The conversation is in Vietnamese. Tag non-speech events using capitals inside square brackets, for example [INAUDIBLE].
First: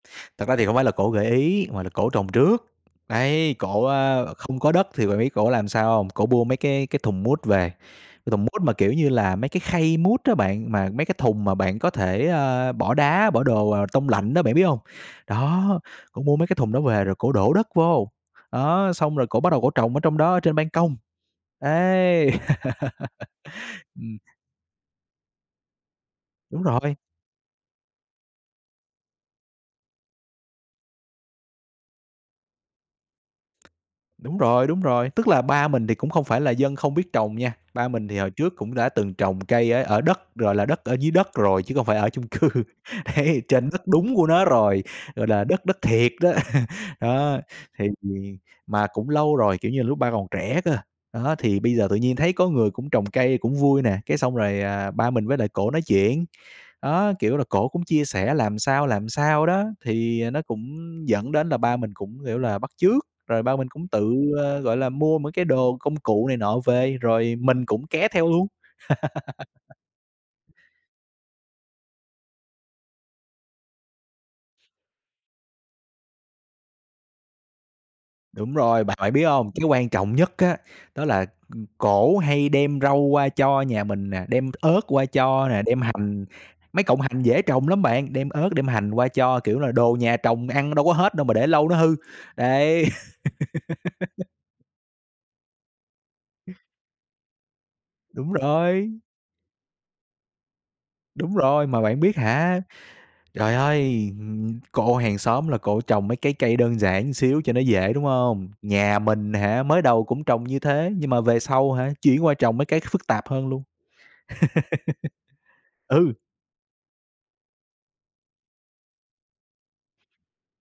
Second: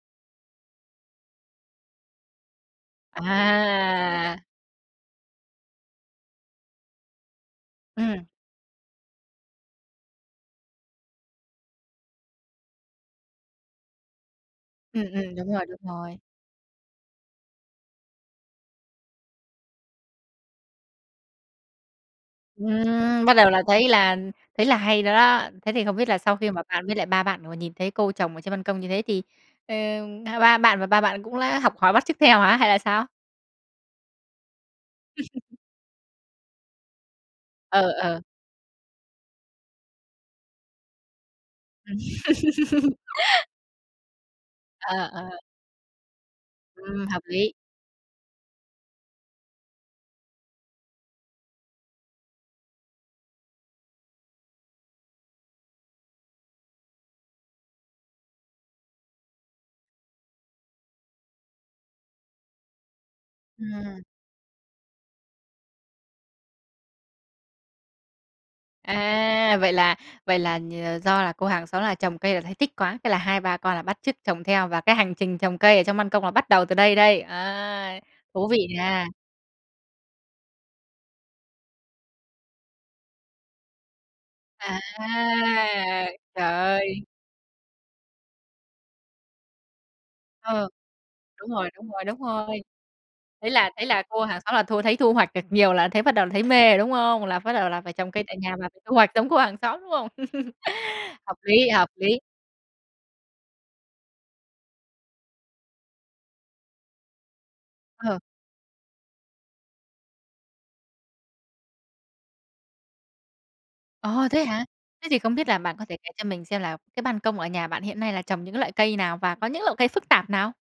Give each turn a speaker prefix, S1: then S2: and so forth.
S1: Thật ra thì hổng phải là cổ gợi ý mà là cổ trồng trước. Đấy, cổ, a,
S2: À.
S1: không có đất thì bạn biết cổ làm sao hông? Cổ bua mấy cái cái thùng mút về,
S2: Ừm.
S1: cái thùng mút mà, kiểu như là, mấy cái khay mút á bạn, mà mấy cái thùng mà bạn có thể, a, bỏ đá, bỏ đồ, ờ, tông lạnh á bạn biết hông?
S2: Ừm, ừm, đúng rồi, đúng
S1: Đó,
S2: rồi.
S1: cổ mua mấy cái thùng đó về rồi cổ đổ đất vô, đó, xong rồi cổ bắt đầu cổ trồng ở trong đó ở trên ban công, ấy.
S2: Ừm, bắt đầu là
S1: [LAUGHS]
S2: thấy
S1: Ừm.
S2: là thấy là hay rồi đó. Thế thì không biết là sau khi mà
S1: Đúng
S2: bạn với
S1: rồi.
S2: lại ba bạn vừa nhìn thấy cô trồng ở trên băn công như thế thì, ờm, ba ba bạn và ba bạn cũng đã học hỏi bắt chước theo hả, hay là sao?
S1: Đúng rồi, đúng rồi, tức là
S2: [CHUCKLES]
S1: ba mình thì cũng không phải là dân không biết trồng nha, ba
S2: Ờ,
S1: mình thì
S2: ờ.
S1: hồi trước cũng đã từng trồng cây ở ở đất, gọi là, đất ở dưới đất rồi chứ không phải ở chung cư,
S2: Ừm.
S1: ấy, trên rất đúng của nó rồi,
S2: Ờ,
S1: gọi
S2: ờ.
S1: là, đất đất thiệt đó. [CHUCKLES]
S2: Ừm, hợp
S1: Đó
S2: lý.
S1: thì mà cũng lâu rồi, kiểu như là, lúc ba còn trẻ cơ, đó, thì bây giờ tự nhiên thấy có người cũng trồng cây cũng vui nè, cái xong rồi, à, ba mình với lại cổ nói chuyện. Đó, kiểu là, cổ cũng chia sẻ làm sao, làm sao đó thì, ờ, nó cũng dẫn đến là ba mình cũng, kiểu là, bắt chước, rồi ba mình cũng
S2: Ừm.
S1: tự, à, gọi là, mua mấy cái đồ công cụ này nọ về rồi mình cũng ké theo luôn.
S2: À, vậy
S1: [LAUGHS]
S2: là vậy là nhờ do là cô hàng xóm là trồng cây là thấy thích quá, thế là hai ba con là bắt chước trồng theo và cái hành trình trồng cây ở trong ban công là bắt đầu từ đây đây, à, thú
S1: Đúng
S2: vị
S1: rồi, bạn
S2: nha!
S1: phải biết không, cái quan trọng nhất á đó là ừm, cổ hay đem rau qua cho nhà mình nè, đem
S2: À!
S1: ớt qua cho nè, đem hành
S2: Trời
S1: mấy cọng
S2: ơi!
S1: hành dễ trồng lắm bạn, đem ớt đem hành qua cho, kiểu là, đồ nhà trồng
S2: Ừ,
S1: ăn đâu có hết đâu mà để
S2: đúng
S1: lâu
S2: rồi,
S1: nó
S2: đúng
S1: hư,
S2: rồi, đúng rồi.
S1: đấy.
S2: Thế là thế là cô
S1: [LAUGHS]
S2: hàng xóm là thu thấy thu hoạch được nhiều là thấy bắt đầu là thấy mê rồi, đúng không? Là bắt đầu là phải trồng cây
S1: Đúng
S2: tại nhà và phải
S1: rồi.
S2: thu hoạch giống cô hàng xóm, đúng không? [CHUCKLES]
S1: Đúng
S2: Hợp
S1: rồi,
S2: lý,
S1: mà
S2: hợp
S1: bạn biết
S2: lý.
S1: hả trời ơi! Ừm, cô hàng xóm là cổ trồng mấy cái cây đơn giản một xíu cho nó dễ, đúng
S2: Ừ.
S1: không? Nhà mình hả mới đầu cũng trồng như thế nhưng mà về sau hả, chuyển qua trồng mấy cái phức tạp hơn luôn.
S2: Ồ, thế hả? Thế thì không biết là bạn có
S1: [LAUGHS]
S2: thể kể
S1: Ừ.
S2: cho mình xem là cái ban công ở nhà bạn hiện nay là trồng những cái loại cây nào và có những loại cây phức tạp nào?